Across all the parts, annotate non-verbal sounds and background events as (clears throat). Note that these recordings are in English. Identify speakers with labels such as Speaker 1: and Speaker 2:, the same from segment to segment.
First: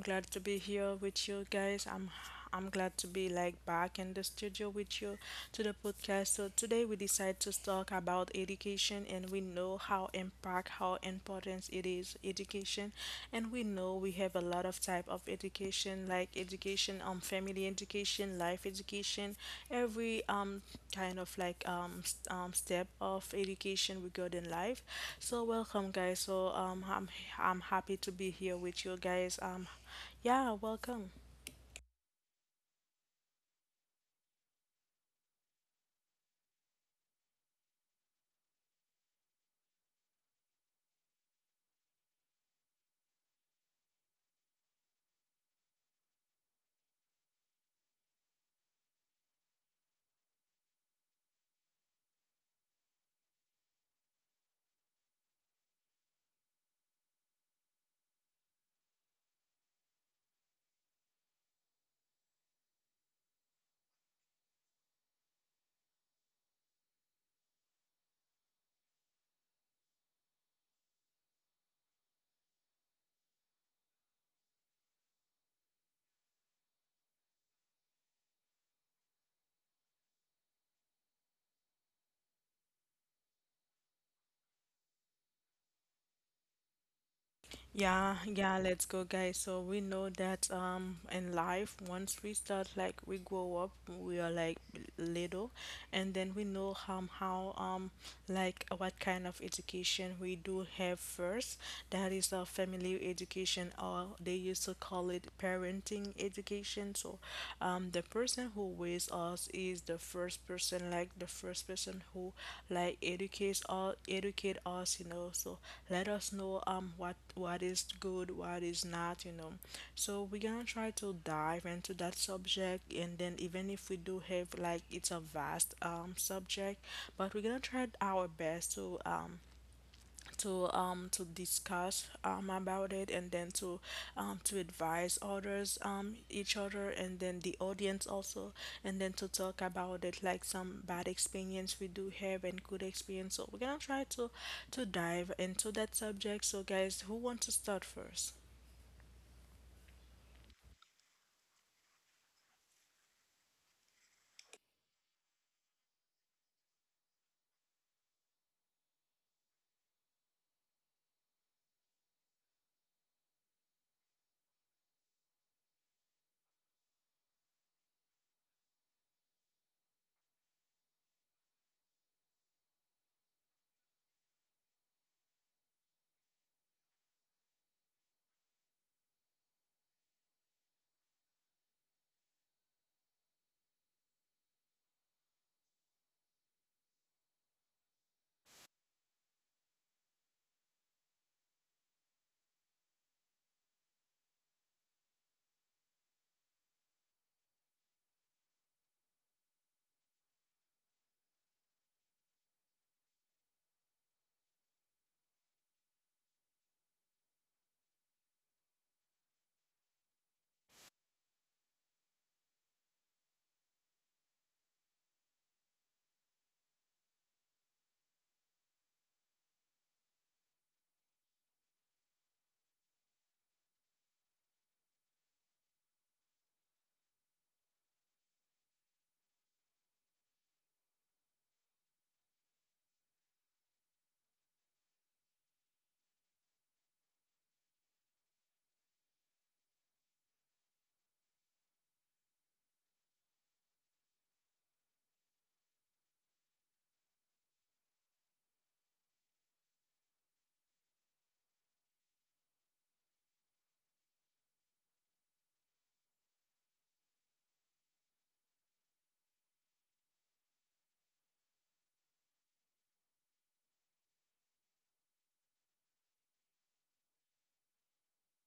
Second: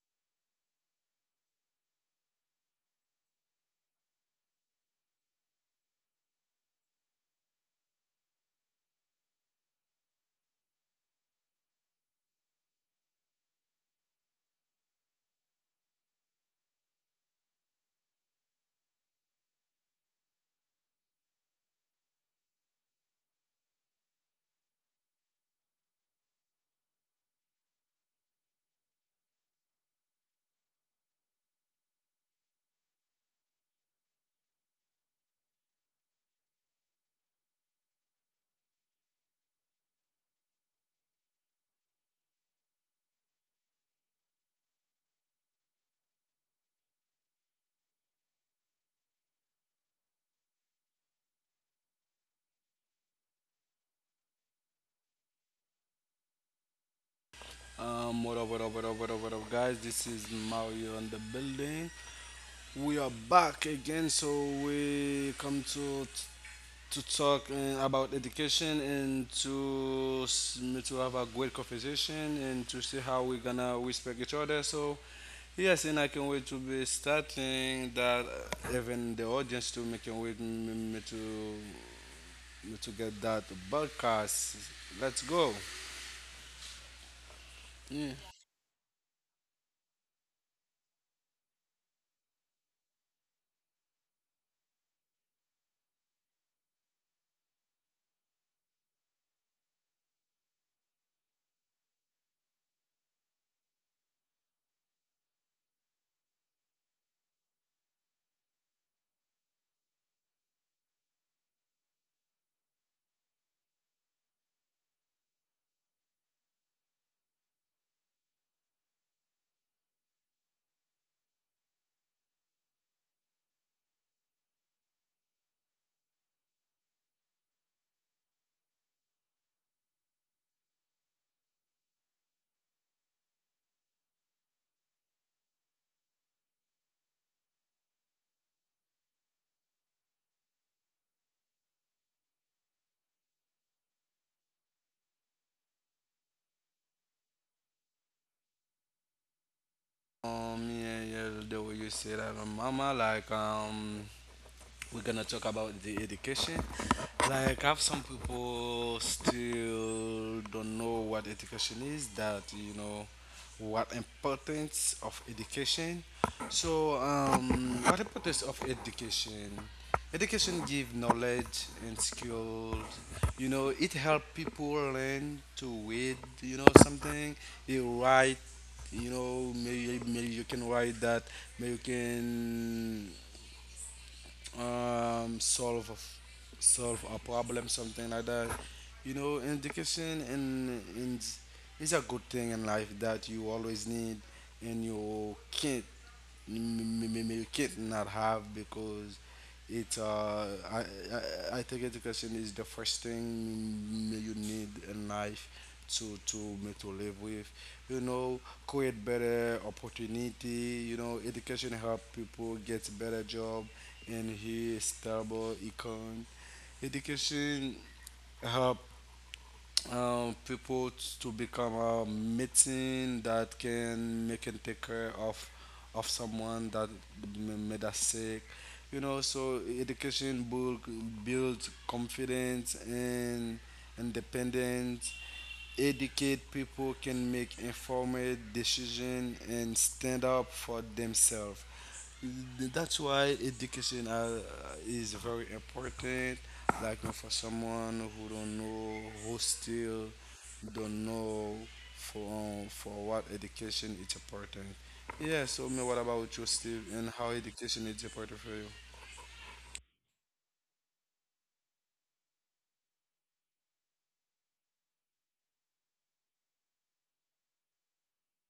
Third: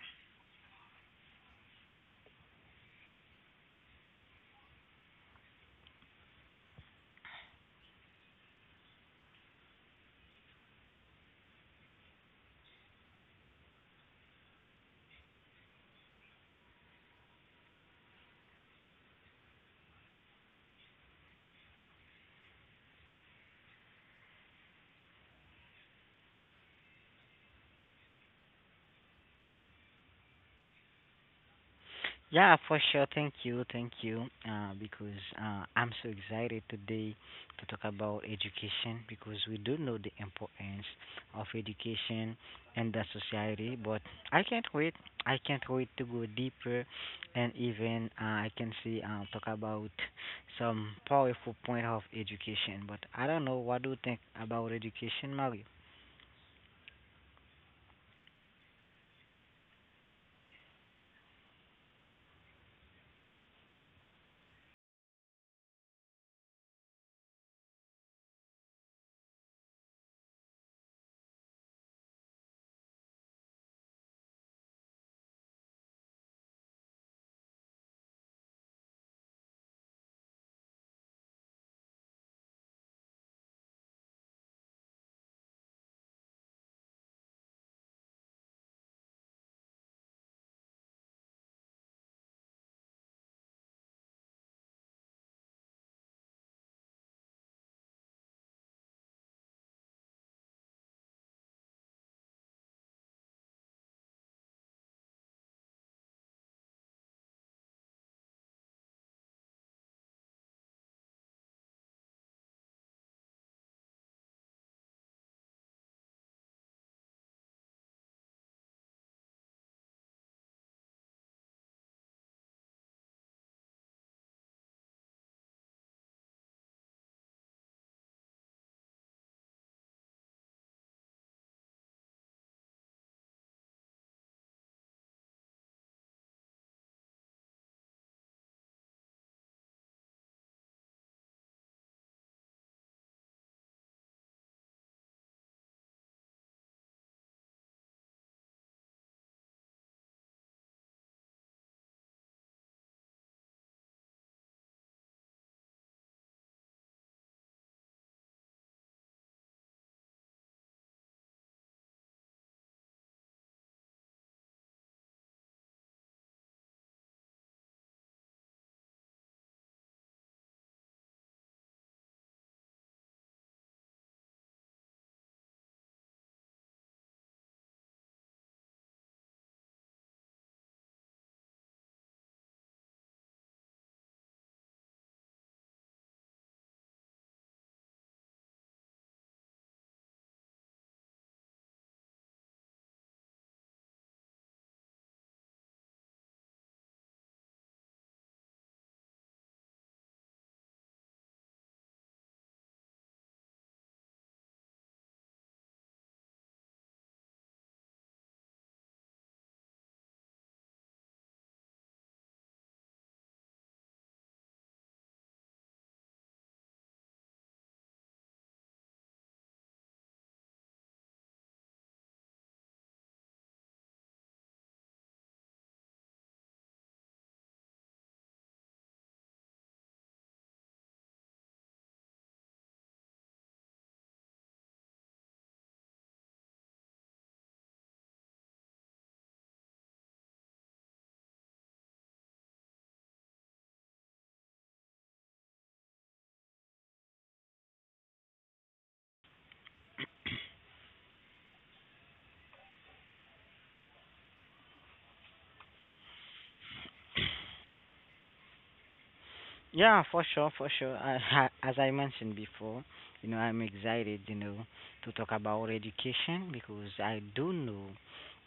Speaker 1: glad to be here with you guys. I'm glad to be like back in the studio with you to the podcast. So today we decide to talk about education, and we know how impact how important it is education, and we know we have a lot of type of education, like education, family education, life education, every kind of like step of education regarding life. So welcome, guys. So I'm happy to be here with you guys. Yeah, welcome.
Speaker 2: Yeah, for sure. Thank you. Thank you. Because I'm so excited today to talk about education because we do know the importance of education in the society. But I can't wait. I can't wait to go deeper and even I can see talk about some powerful point of education. But I don't know. What do you think about education, Mario?
Speaker 3: What up, what up, what up, what up, what up, guys? This is Mario on the building. We are back again, so we come to talk about education and to have a great conversation and to see how we're gonna respect each other. So yes, and I can wait to be starting that. Even the audience too, making wait me, me to me to get that broadcast. Let's go. Yeah.
Speaker 1: Yeah, yeah, let's go, guys. So we know that in life, once we start like we grow up, we are like little, and then we know how like what kind of education we do have first. That is a family education, or they used to call it parenting education. So, the person who weighs us is the first person, like the first person who like educate us, you know. So let us know what is good, what is not, you know. So we're gonna try to dive into that subject, and then even if we do have like it's a vast subject, but we're gonna try our best to to discuss about it and then to advise others each other and then the audience also, and then to talk about it like some bad experience we do have and good experience. So we're gonna try to dive into that subject. So guys, who want to start first?
Speaker 3: Yeah, yeah, the way you say that, mama, like, we're gonna talk about the education. Like, have some people still don't know what education is. That you know, what importance of education. So, what importance of education? Education give knowledge and skills. You know, it help people learn to read. You know, something you write. You know, maybe you can write that. Maybe you can solve solve a problem, something like that. You know, education in is a good thing in life that you always need, and you can't milk not have because it uh, I, I think education is the first thing you need in life to make to live with you know create better opportunity you know education help people get better job and here stable econ education help people to become a medicine that can make and take care of someone that made us sick. You know, so education builds confidence and independence educate people can make informed decision and stand up for themselves. That's why education is very important. Like for someone who don't know, who still don't know for what education is important. Yeah. So, me, what about you, Steve, and how education is important for you?
Speaker 2: Yeah, for sure, for sure. As I mentioned before, I'm excited, to talk about education because I do know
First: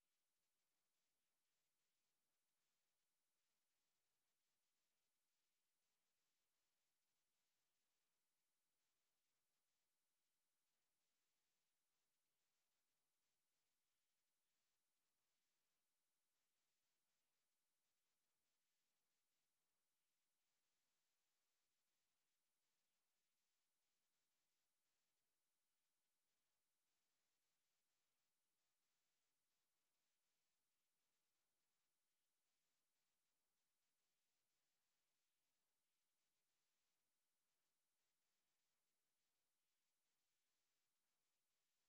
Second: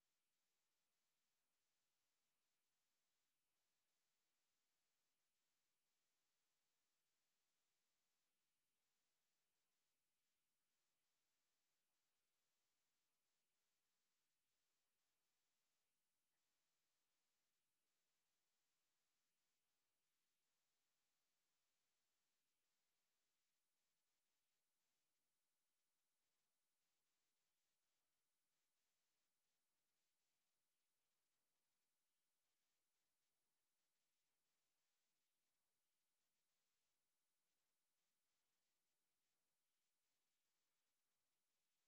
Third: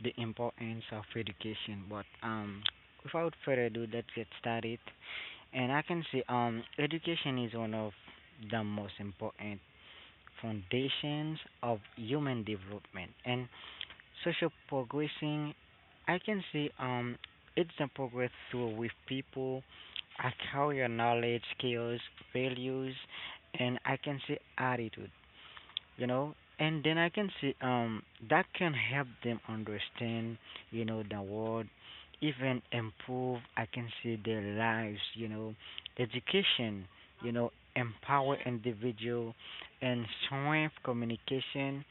Speaker 2: the importance of education. But without further ado, let's get started. And I can say, education is one of the most important foundations of human development. And social progressing, I can see, it's the progress through with people acquire knowledge, skills, values, and, I can see, attitude, and then, I can see, that can help them understand, the world, even improve, I can see, their lives, education, you know empower individual and strength communication,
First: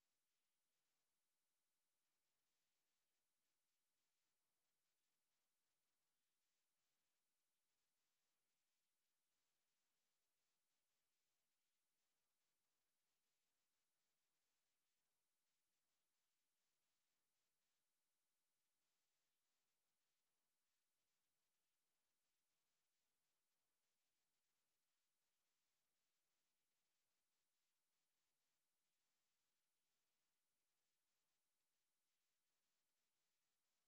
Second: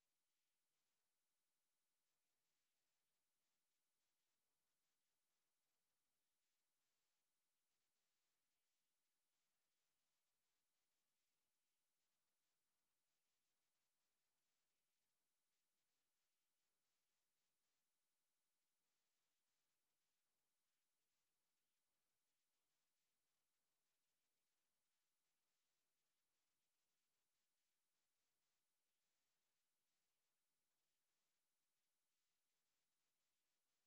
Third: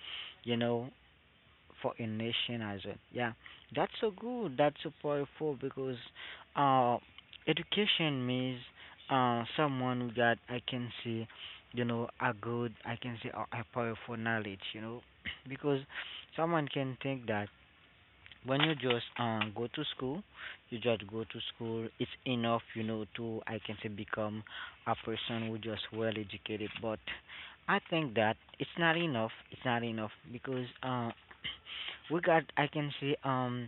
Speaker 2: you know for a nation as well. Yeah, that's so good. That's so powerful because uh, education means someone that, I can see, a good, I can say, a powerful knowledge, (clears throat) because someone can think that when you just go to school, you just go to school, it's enough, to, I can say, become a person who just well educated, but I think that it's not enough. It's not enough because we got, I can see,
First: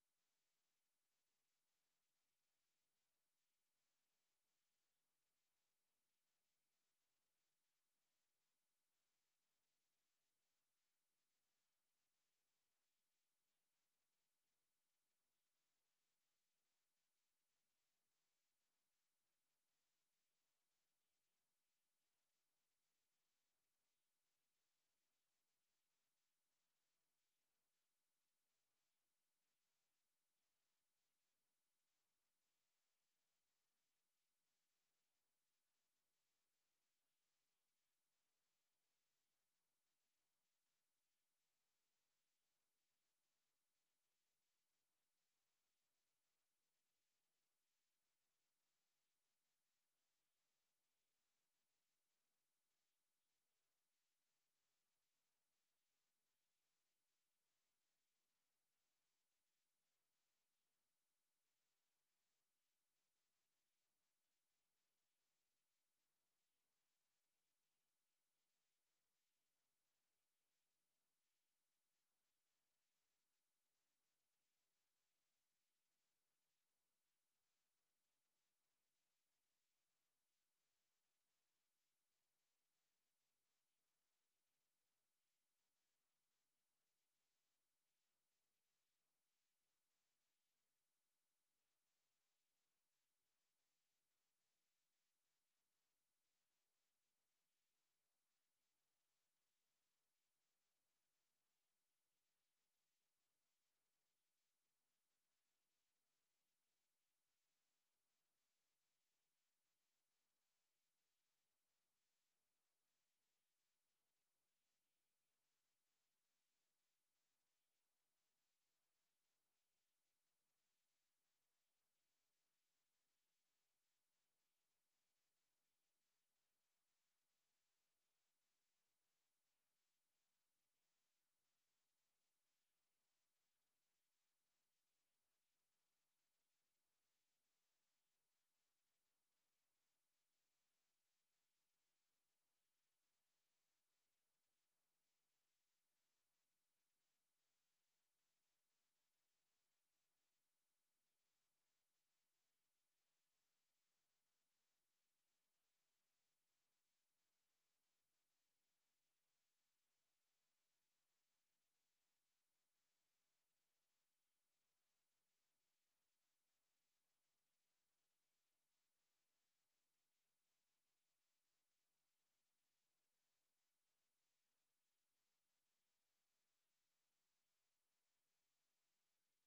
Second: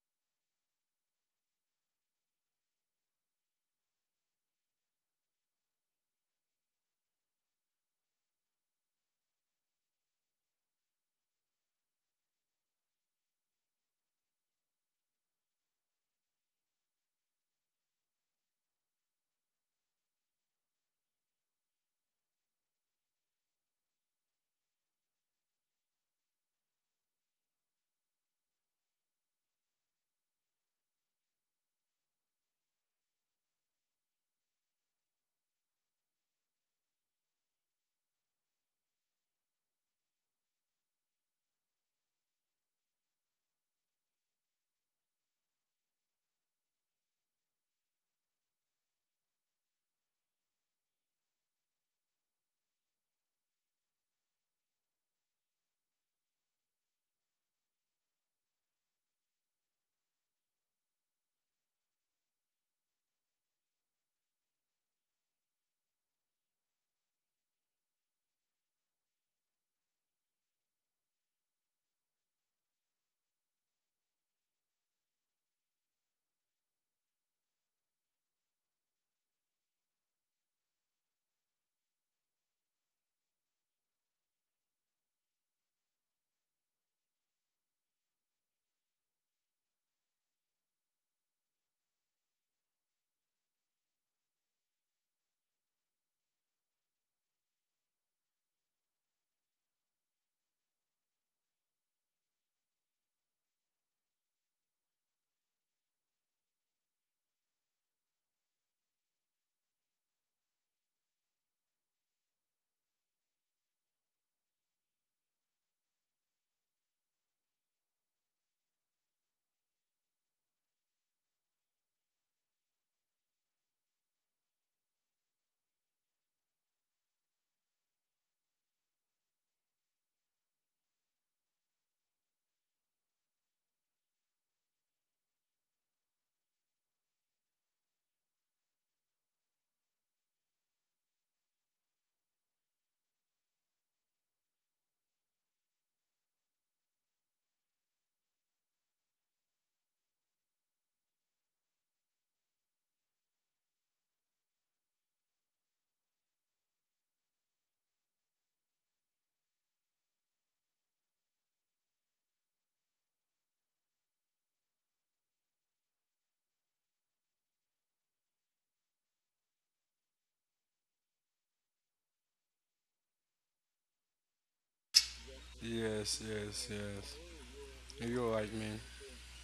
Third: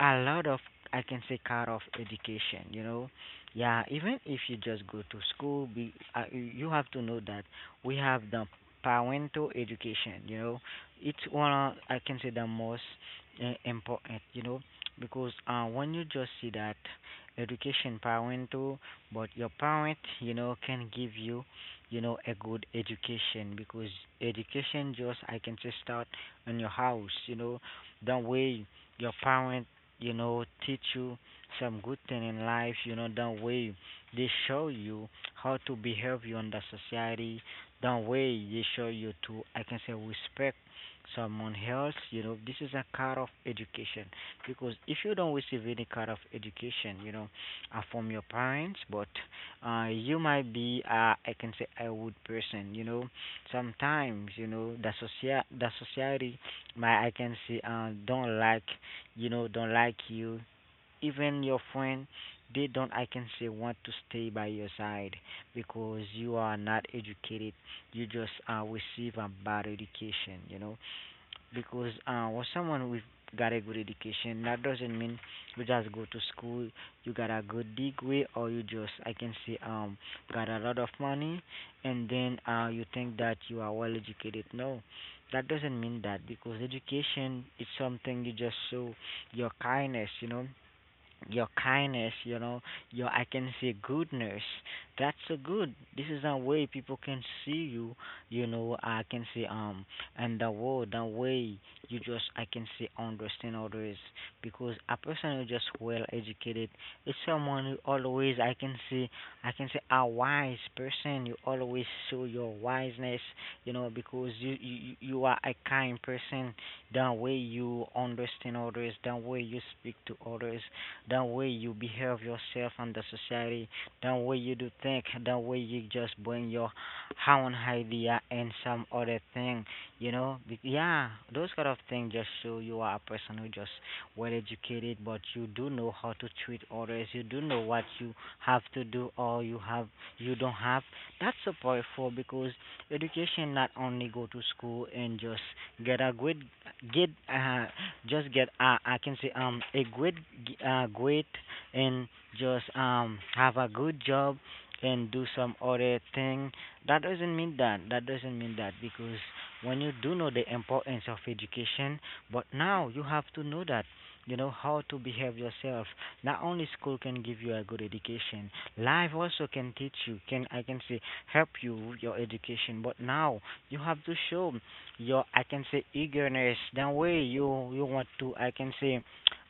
Speaker 2: a lot of, I can say, kind of education. Yeah, even if you just go to school, be you have to know that we have the parental education, It's one of, I can say, the most important, because when you just see that education parental, but your parent, can give you, a good education because education just, I can say, start in your house, the way your parent, teach you some good thing in life, that way they show you how to behave you in the society, that way they show you to, I can say, respect someone else, this is a kind of education. Because if you don't receive any kind of education, from your parents, but you might be, I can say, a wood person. Sometimes the society, my, I can say, don't like, you. Even your friend, they don't, I can say, want to stay by your side because you are not educated. You just receive a bad education, because for someone with got a good education, that doesn't mean you just go to school, you got a good degree, or you just, I can say, got a lot of money, and then you think that you are well educated. No, that doesn't mean that because education is something you just show your kindness, your kindness, your, I can say, goodness. That's so good. This is a way people can see you, I can say, and the world, the way you just, I can say, understand others because a person who just well educated is someone who always, I can say, a wise person. You always show your wiseness, because you are a kind person, the way you understand others, the way you speak to others, the way you behave yourself and the society, the way you do think, the way you just bring your own idea and some other thing. Yeah, those kind of things just show you are a person who just well educated, but you do know how to treat others. You do know what you have to do or you don't have. That's so powerful because education not only go to school and just get a good, get just get I can say, a good, great, and just have a good job and do some other thing. That doesn't mean that. That doesn't mean that because when you do know the importance of education, but now you have to know that you know how to behave yourself. Not only school can give you a good education, life also can teach you. Can, I can say, help you with your education. But now you have to show your, I can say,
Speaker 3: Yes,
Speaker 2: eagerness.
Speaker 3: yes,
Speaker 2: That
Speaker 3: yes.
Speaker 2: way you want to,
Speaker 3: You're
Speaker 2: I
Speaker 3: right,
Speaker 2: can
Speaker 3: man.
Speaker 2: say,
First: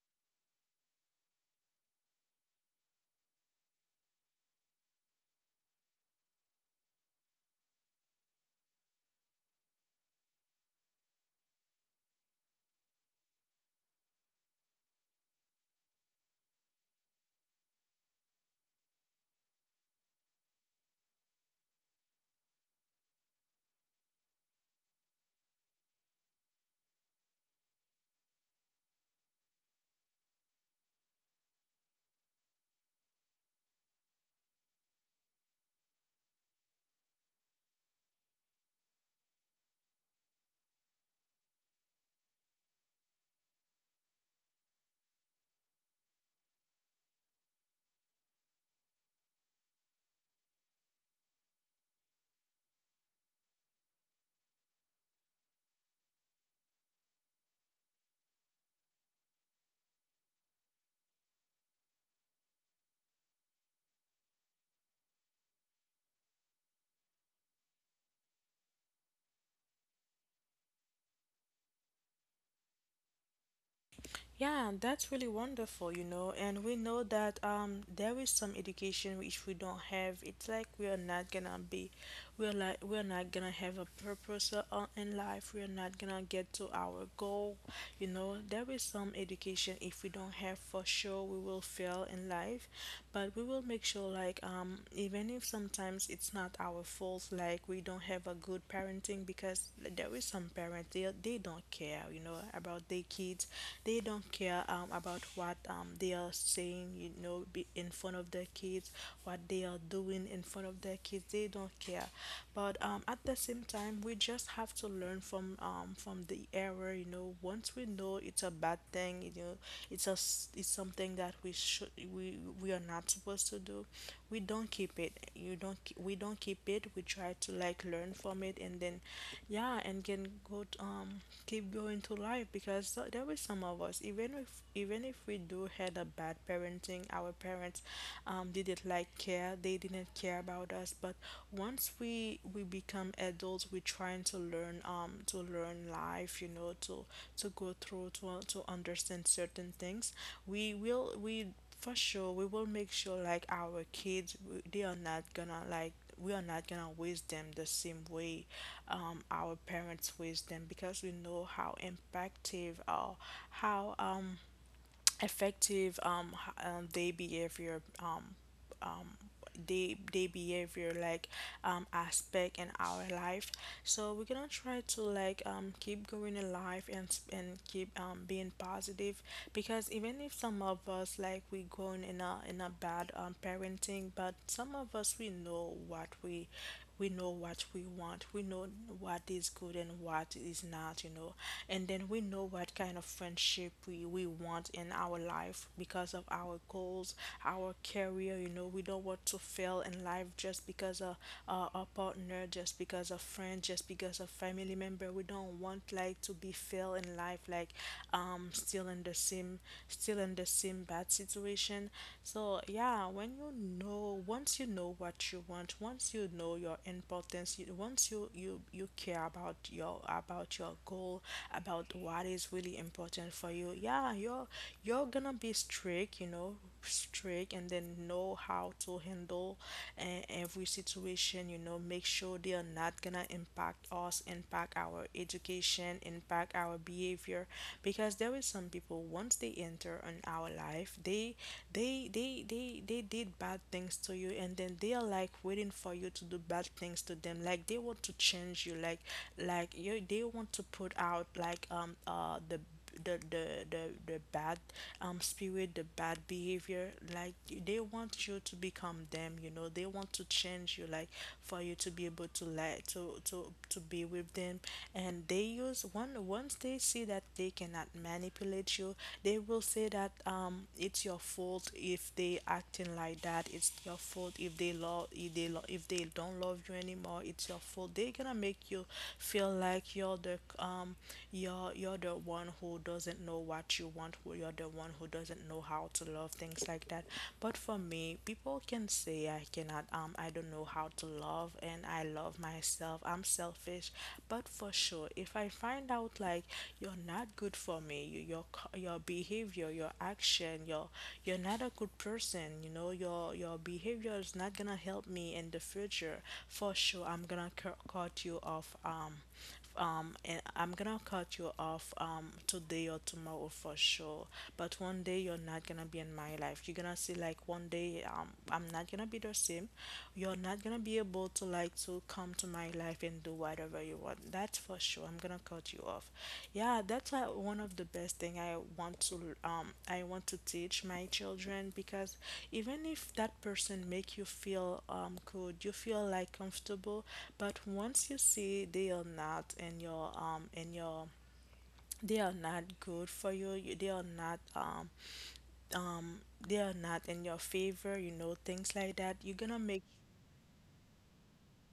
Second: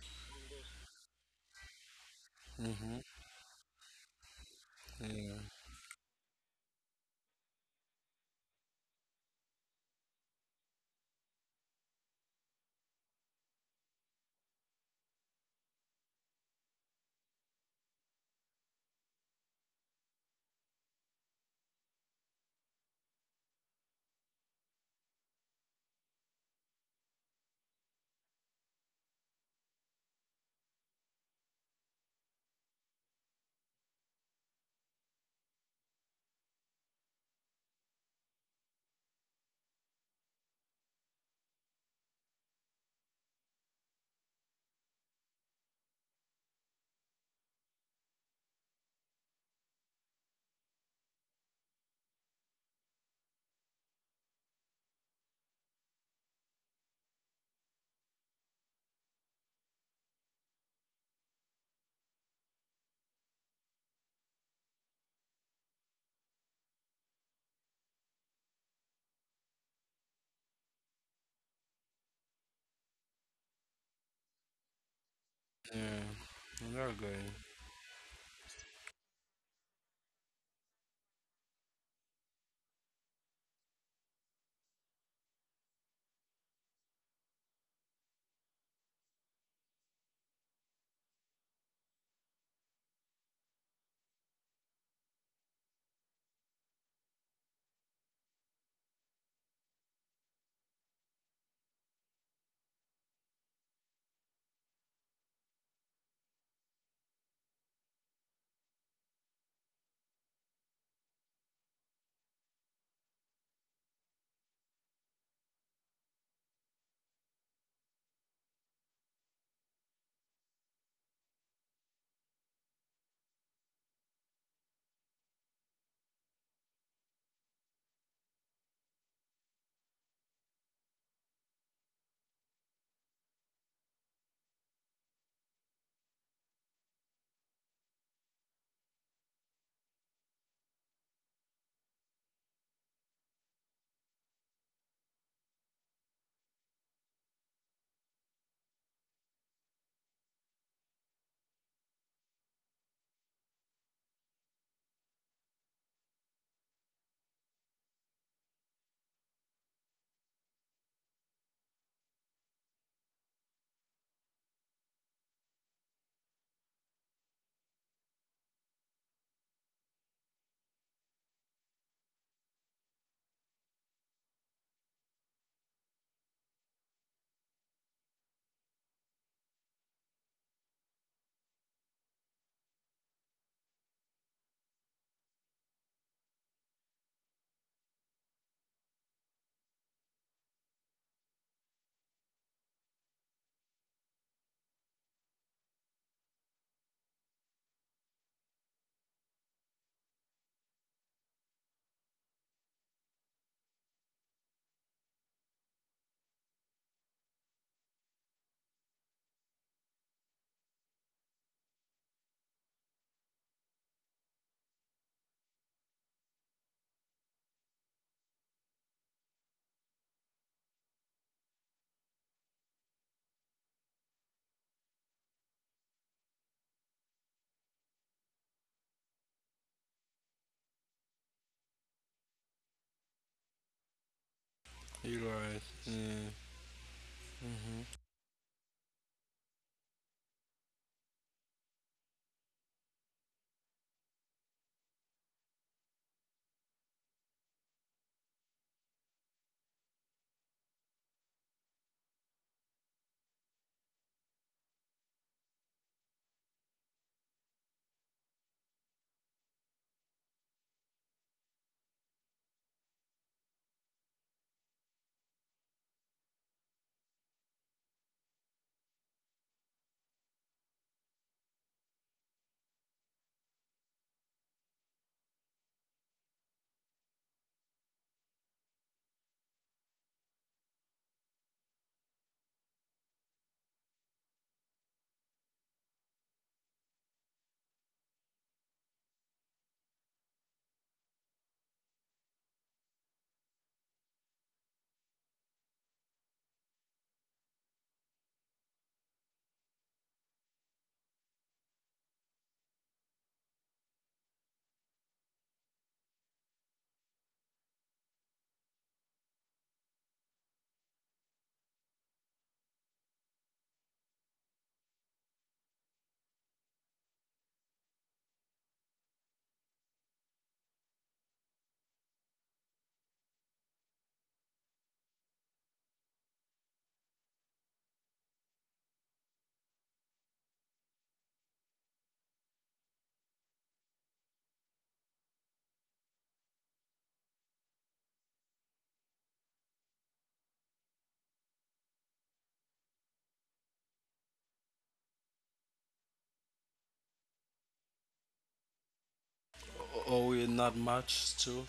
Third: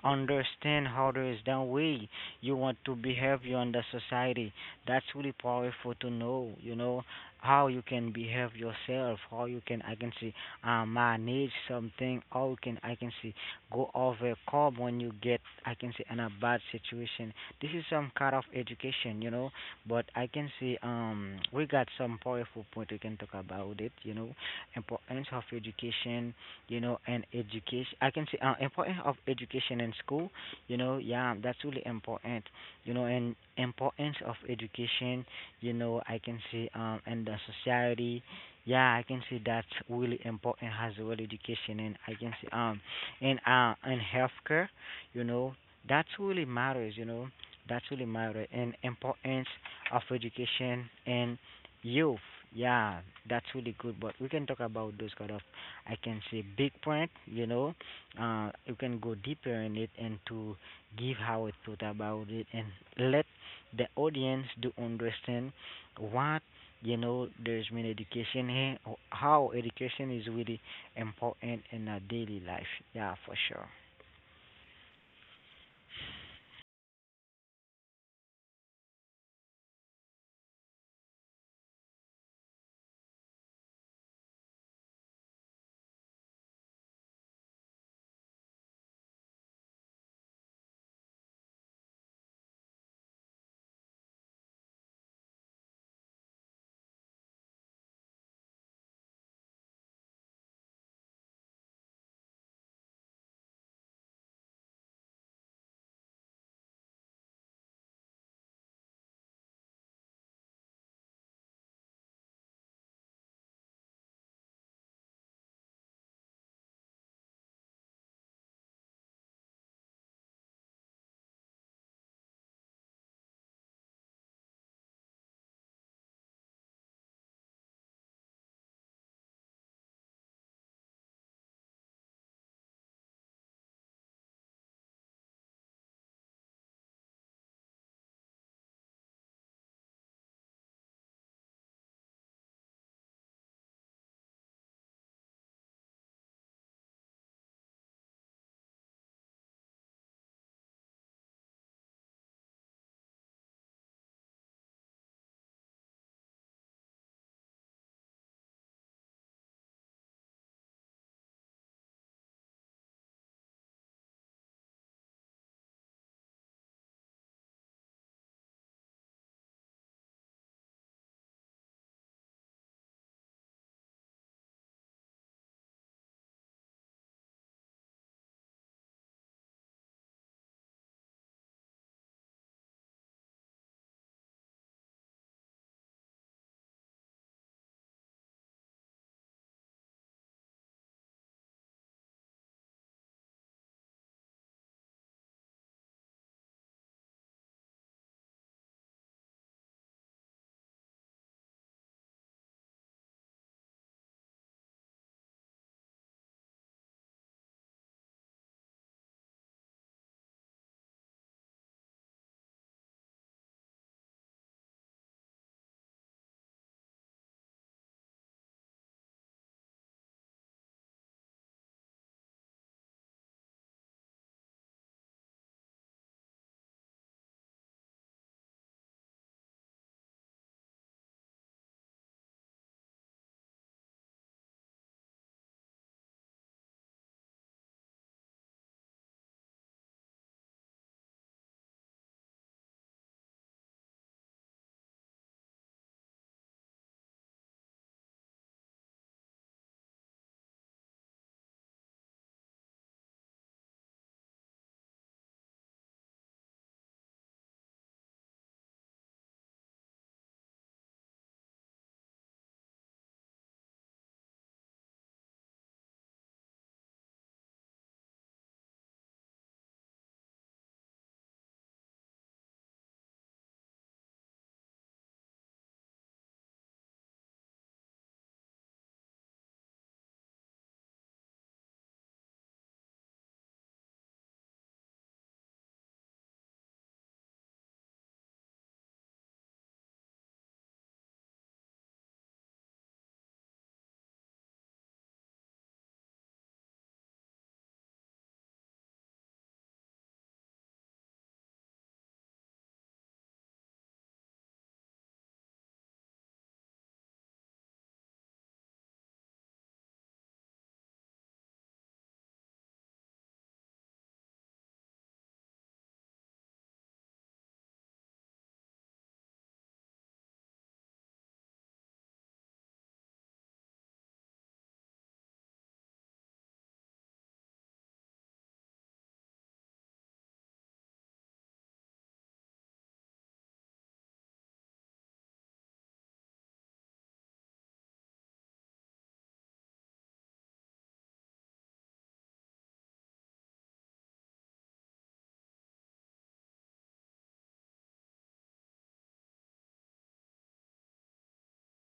Speaker 2: understand how there is, that way you want to
Speaker 3: Mm-hmm.
Speaker 2: behave you in the society. That's really
Speaker 3: Yeah,
Speaker 2: powerful to know. You know how you can behave yourself, how you can, I can say, manage something, how you can, I can see, go overcome when you get, I can say, in a bad situation. This is some kind of education. But, I can see, we got some powerful point we can talk about it, importance of education, and education. I can say, importance of education in school, yeah, that's really important, and importance of education, I can say, in the society, yeah, I can say that's really important as well, education, and I can say, in healthcare, you know, that's really matters, that's really matter, and importance of education and Youth, yeah, that's really good. But we can talk about those kind of, I can say, big point. You can go deeper in it and to give how it thought about it and let the audience do understand what you know. There's been education here, or how education is really important in our daily life. Yeah, for sure,
Speaker 1: Yeah, and that's really wonderful, you
Speaker 3: yeah.
Speaker 1: know. And we
Speaker 3: Very
Speaker 1: know
Speaker 3: good.
Speaker 1: that there is some education which we don't have. It's like we are not gonna be, we're not gonna have a purpose in life. We're not gonna get to our goal, you know. There is some education if we don't have for sure we will fail in life, but we will make sure like even if sometimes it's not our fault, like we don't have a good parenting, because there is some parents, they don't care, you know, about their kids. They don't care about what they are saying, you know, be in front of their kids, what they are doing in front of their kids. They don't care. But at the same time we just have to learn from the error, you know. Once we know it's a bad thing wrong, you know, it's something that we should, we are not supposed to do, we don't keep it. You don't ke- We don't keep it. We try to like learn from it, and then yeah, and can keep going to life, because there were some of us, even if we do had a bad parenting, our parents didn't like care, they didn't care about us. But one once we become adults, we're trying to learn life, you know, to go through, to understand certain things. We will we For sure we will make sure like our kids, they are not gonna like, we are not gonna waste them the same way our parents waste them, because we know how impactive or how effective their behavior, day behavior, like aspect in our life. So we're gonna try to like keep going in life and and keep being positive, because even if some of us like we going in a bad parenting, but some of us we know what we know what we want, we know what is good and what is not, you know. And then we know what kind of friendship we want in our life because of our goals, our career, you know. We don't want to fail in life just because of a partner, just because of friend, just because of family member. We don't want like to be fail in life, like still in the same still in the same bad situation. So feel, yeah, when you know, once you know what you want, once you know your importance, once you, you care about your goal, about what is really important for you, yeah, you're gonna be strict, you know, strict, and then know how to handle uh, every situation. You know, make sure they are not gonna impact us, impact our
Speaker 3: You're right.
Speaker 1: education,
Speaker 3: Yeah.
Speaker 1: impact our behavior, because there is some people once they enter on our life, they they did bad things to you, and then they are like waiting for you to do bad things to them. Like they want to change you, like you they want to put out like the the the the bad spirit, the bad behavior, like they want you to become them, you know. They want to change you, like for you to be able to like to be with them. And they use one once they see that they cannot manipulate you, they will say that it's your fault if they acting like that, it's your fault if they love, if they don't love you anymore. It's your fault. They're gonna make you feel like you're the you're the one who doesn't know what you want, who you're the one who doesn't know how to love, things like that. But for me, people can say I cannot thinking, I don't know how to love, and I love myself. I'm selfish. But for sure, if I find out like you're not good for me, your your behavior, your action, your you're not a good person, you know, your behavior is not gonna help me in the future. For sure, I'm gonna cut you off and I'm gonna cut you off today or tomorrow. For sure, but one day you're not gonna be in my life. You're gonna see, like one day I'm not gonna be the same. You're not gonna be able to like to come to my life and do whatever you want. That's for sure, I cut you off. Yeah, that's why one of the best thing I want to teach my children, because even if that person make you feel good, you feel like comfortable, but once you see they are not in your they are not good for you, um they are not in your favor, you know, things like that, you're gonna make.
Speaker 3: Or we're not much too.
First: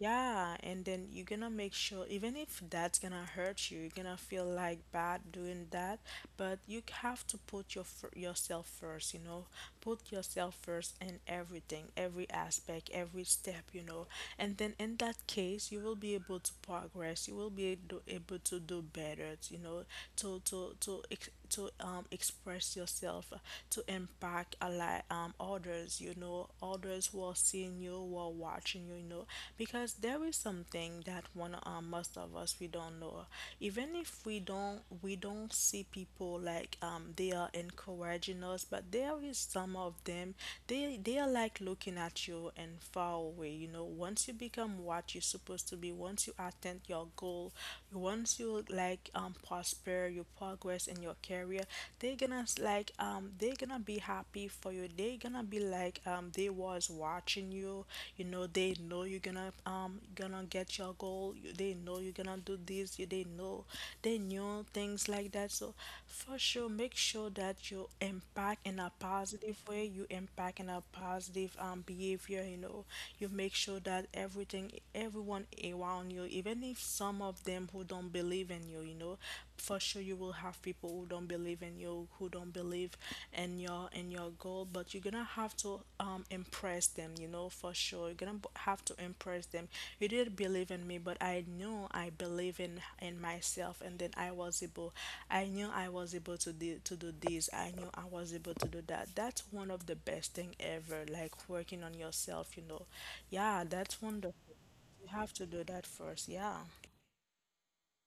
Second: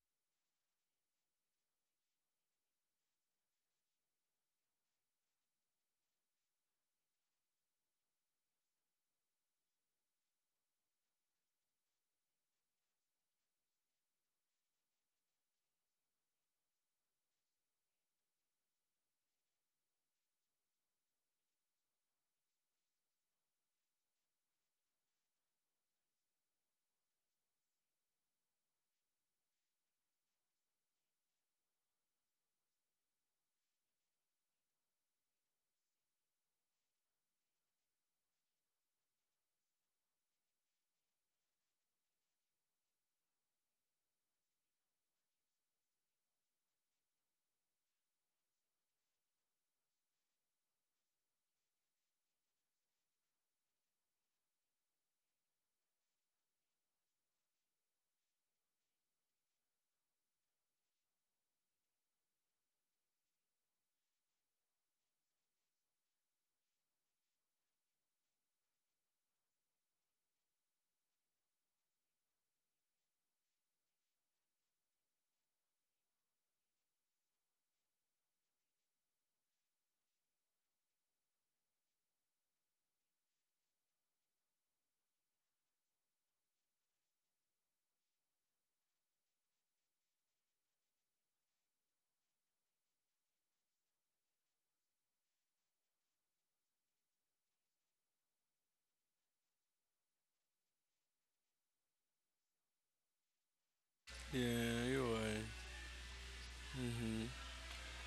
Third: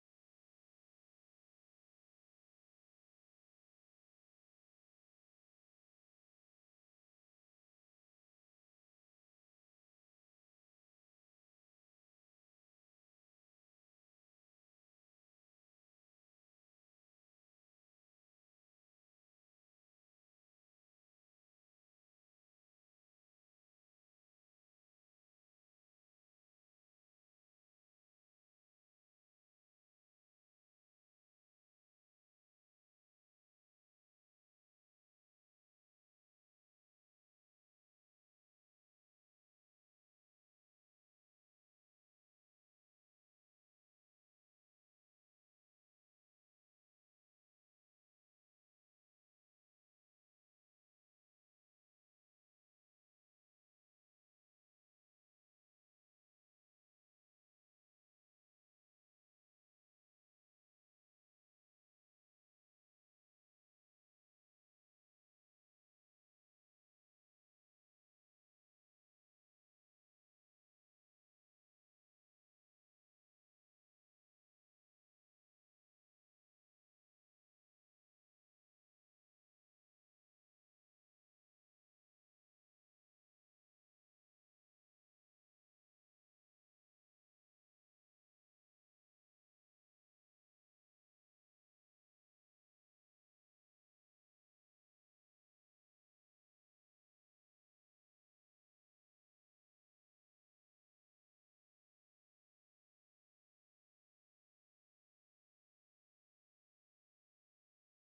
Speaker 1: Yeah, and then you're gonna make sure, even if that's gonna hurt you, you're gonna feel like bad doing that, but you have to put your yourself first, you know, put yourself first in everything, every aspect, every step, you know. And then in that case, you will be able to progress, you will be able, able to do better, you know, to express yourself, to impact a lot others, you know, others who are seeing you, who are watching you, you know, because there is something that one most of us we don't know. Even if we don't see people like they are encouraging us, but there is some of them they are like looking at you and far away. You know, once you become what you're supposed to be, once you attain your goal, once you like prosper your progress in your career, they're gonna they're gonna be happy for you. They're gonna be like they was watching you, you know. They know you're gonna gonna get your goal. They know you're gonna do this, you they know, they knew, things like that. So for sure, make sure that you impact in a positive way, you impact in a positive behavior, you know. You make sure that everything, everyone around you, even if some of them who don't believe in you, you know. For sure you will have people who don't believe in you, who don't believe in your goal, but you're gonna have to impress them, you know. For sure, you're gonna have to impress them. You didn't believe in me, but I knew I believe in myself, and then I was able, I knew I was able to do, to do this. I knew I was able to do that. That's one of the best thing ever, like working on yourself, you know. Yeah, that's wonderful.
Speaker 3: Yeah, you're
Speaker 1: You have
Speaker 3: right.
Speaker 1: to do that first. Yeah.
Speaker 3: Hmm.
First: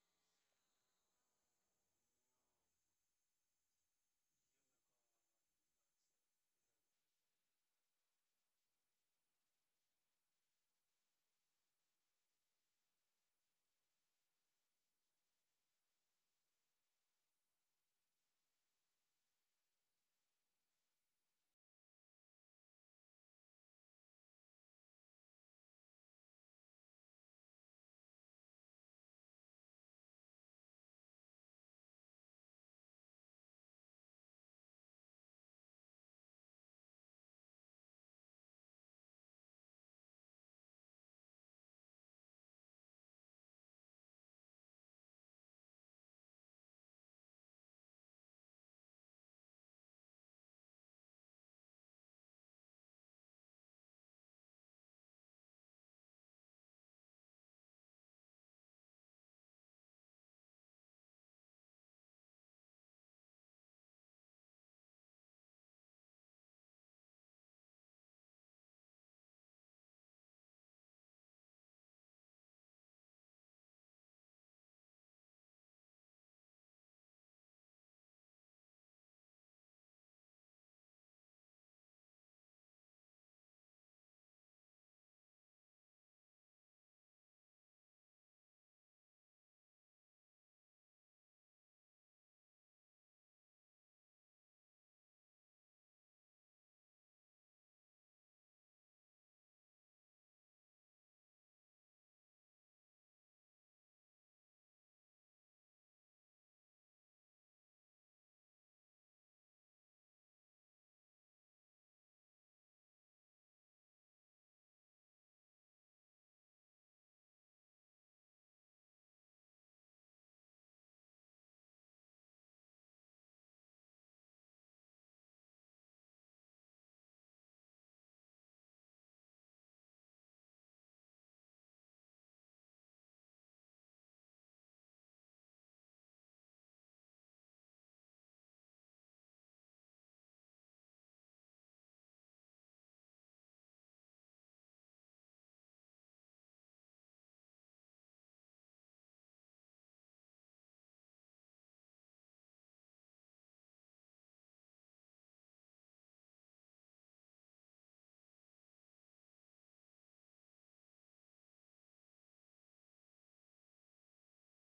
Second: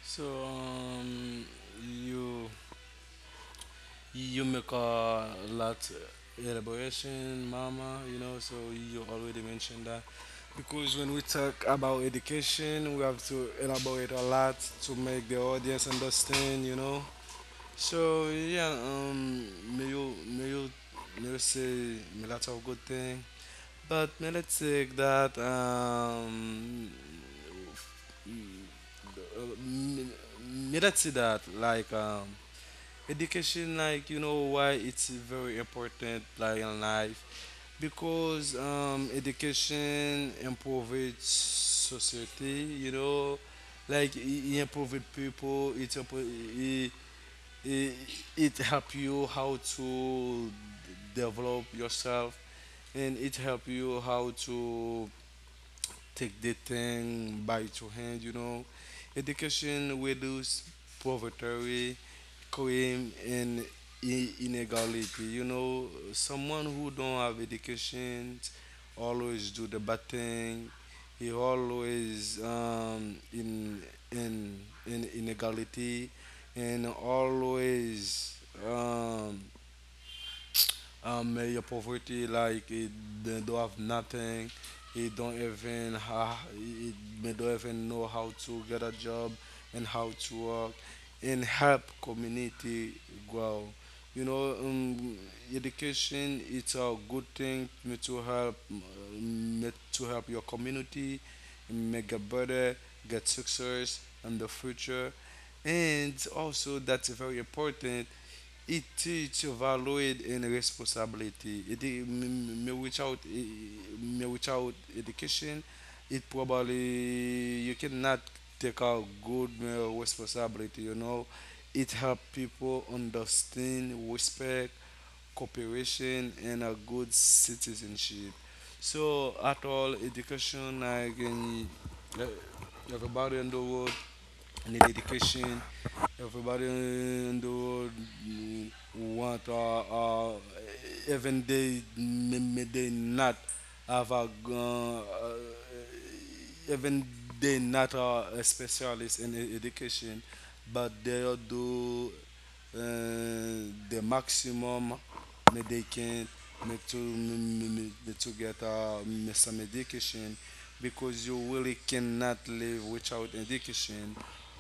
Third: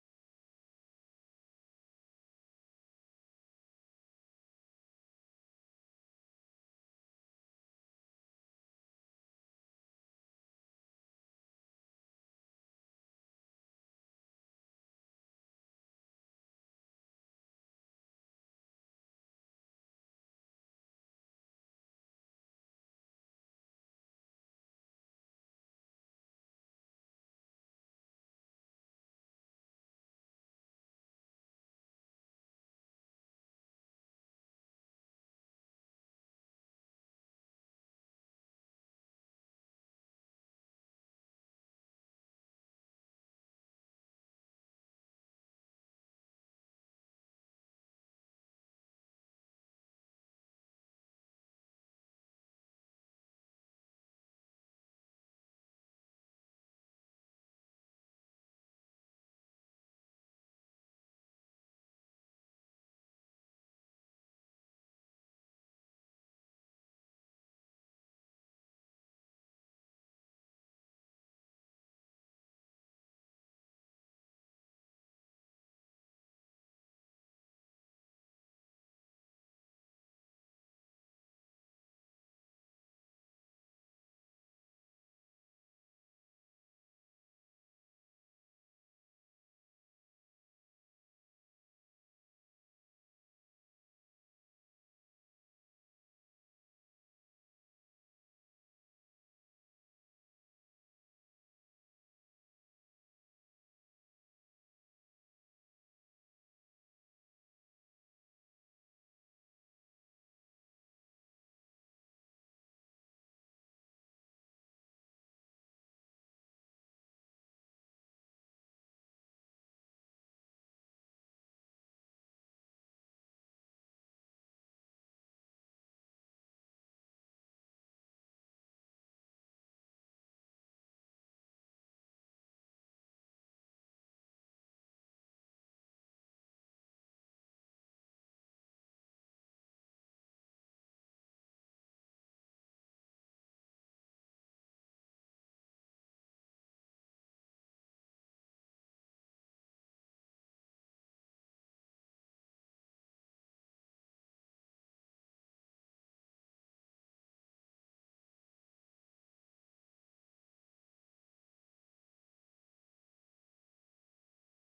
Speaker 3: So you you make a lot elaboration, mama. You know, so you already mentioned that because when we talk about education, we have to elaborate a lot to make the audience understand. You know. So yeah, may you may you may you say a lot of good thing. But let's say that m- let's say that like education, like you know why it's very important like in life because education improves society. You know, like it improves people. It impo- it, it it help you how to develop yourself and it help you how to take the thing by two hand, you know. Education reduce poverty, crime, and inequality. You know, someone who don't have education always do the bad thing. He always in in in inequality, and always um, your poverty, like it, they don't have nothing, he don't even ha he they don't even know how to get a job and how to work and help community grow. You know, education it's a good thing to help your community make a better, get success in the future, and also that's very important. It teach valued in responsibility. It I- m- m- without I- m- Without education, it probably you cannot take out good responsibility. You know, it help people understand respect, cooperation, and a good citizenship. So at all education, I can uh, everybody in the world and the dedication. Everybody in the world want even they may, they not have a even they not are a specialist in education, but they'll do uh, the maximum that they can me to me- me- to get me some education because you really cannot live without education.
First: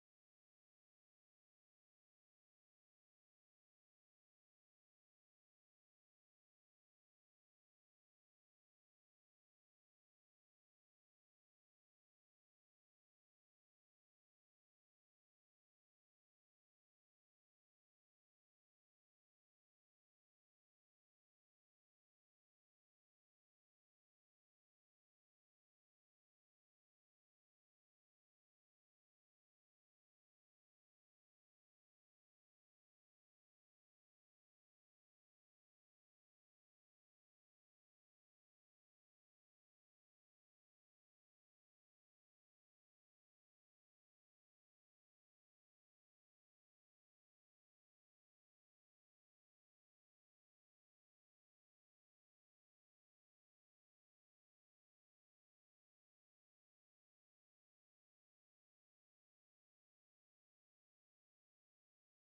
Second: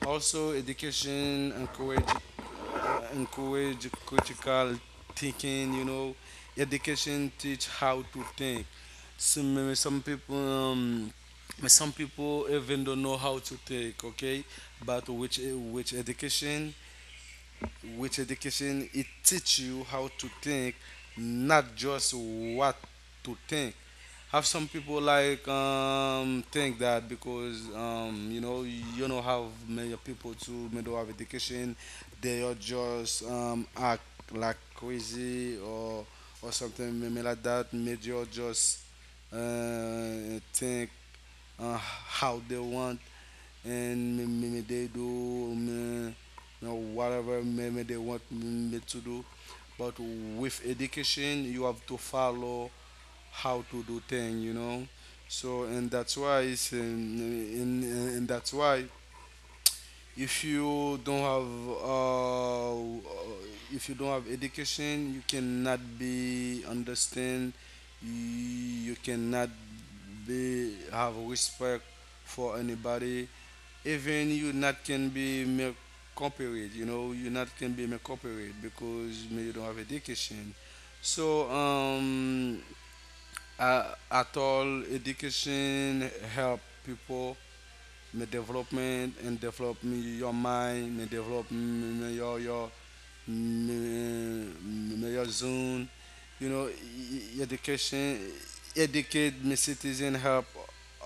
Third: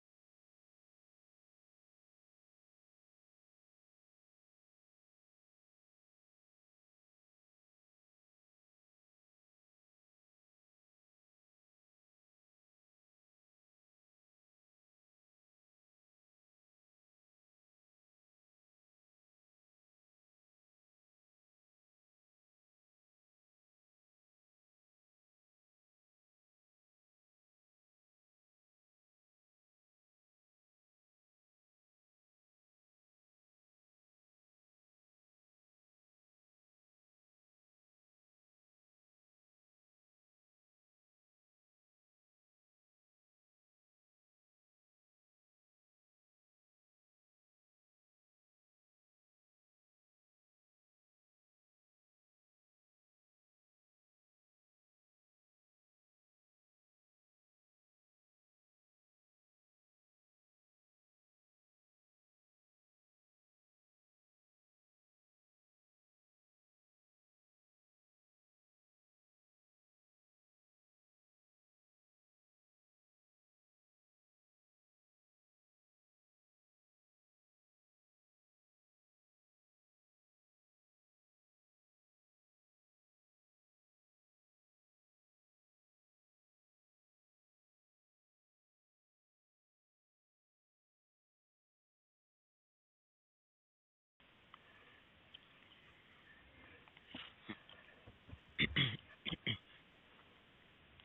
Speaker 3: Also, education encourage encourage critical thinking, you know. Education teach how to think. Some some people um, some people even don't know how to think, okay? But which education with education it teach you how to think, not just what to think. Have some people like think that because you know you don't have many people to middle of education they are just act like crazy or something maybe like that, maybe you just think how they want and me they do me, you know, whatever me they want me to do. But with education, you have to follow how to do things, you know. So in, and that's why if you don't have if you don't have education, you cannot be understand. You cannot be have respect for anybody. Even you not can be make corporate. You know you not can be make corporate because maybe you don't have education. So at all education help people me development and develop me your mind, me develop me your me, me your zone, you know, education, educate my citizen, help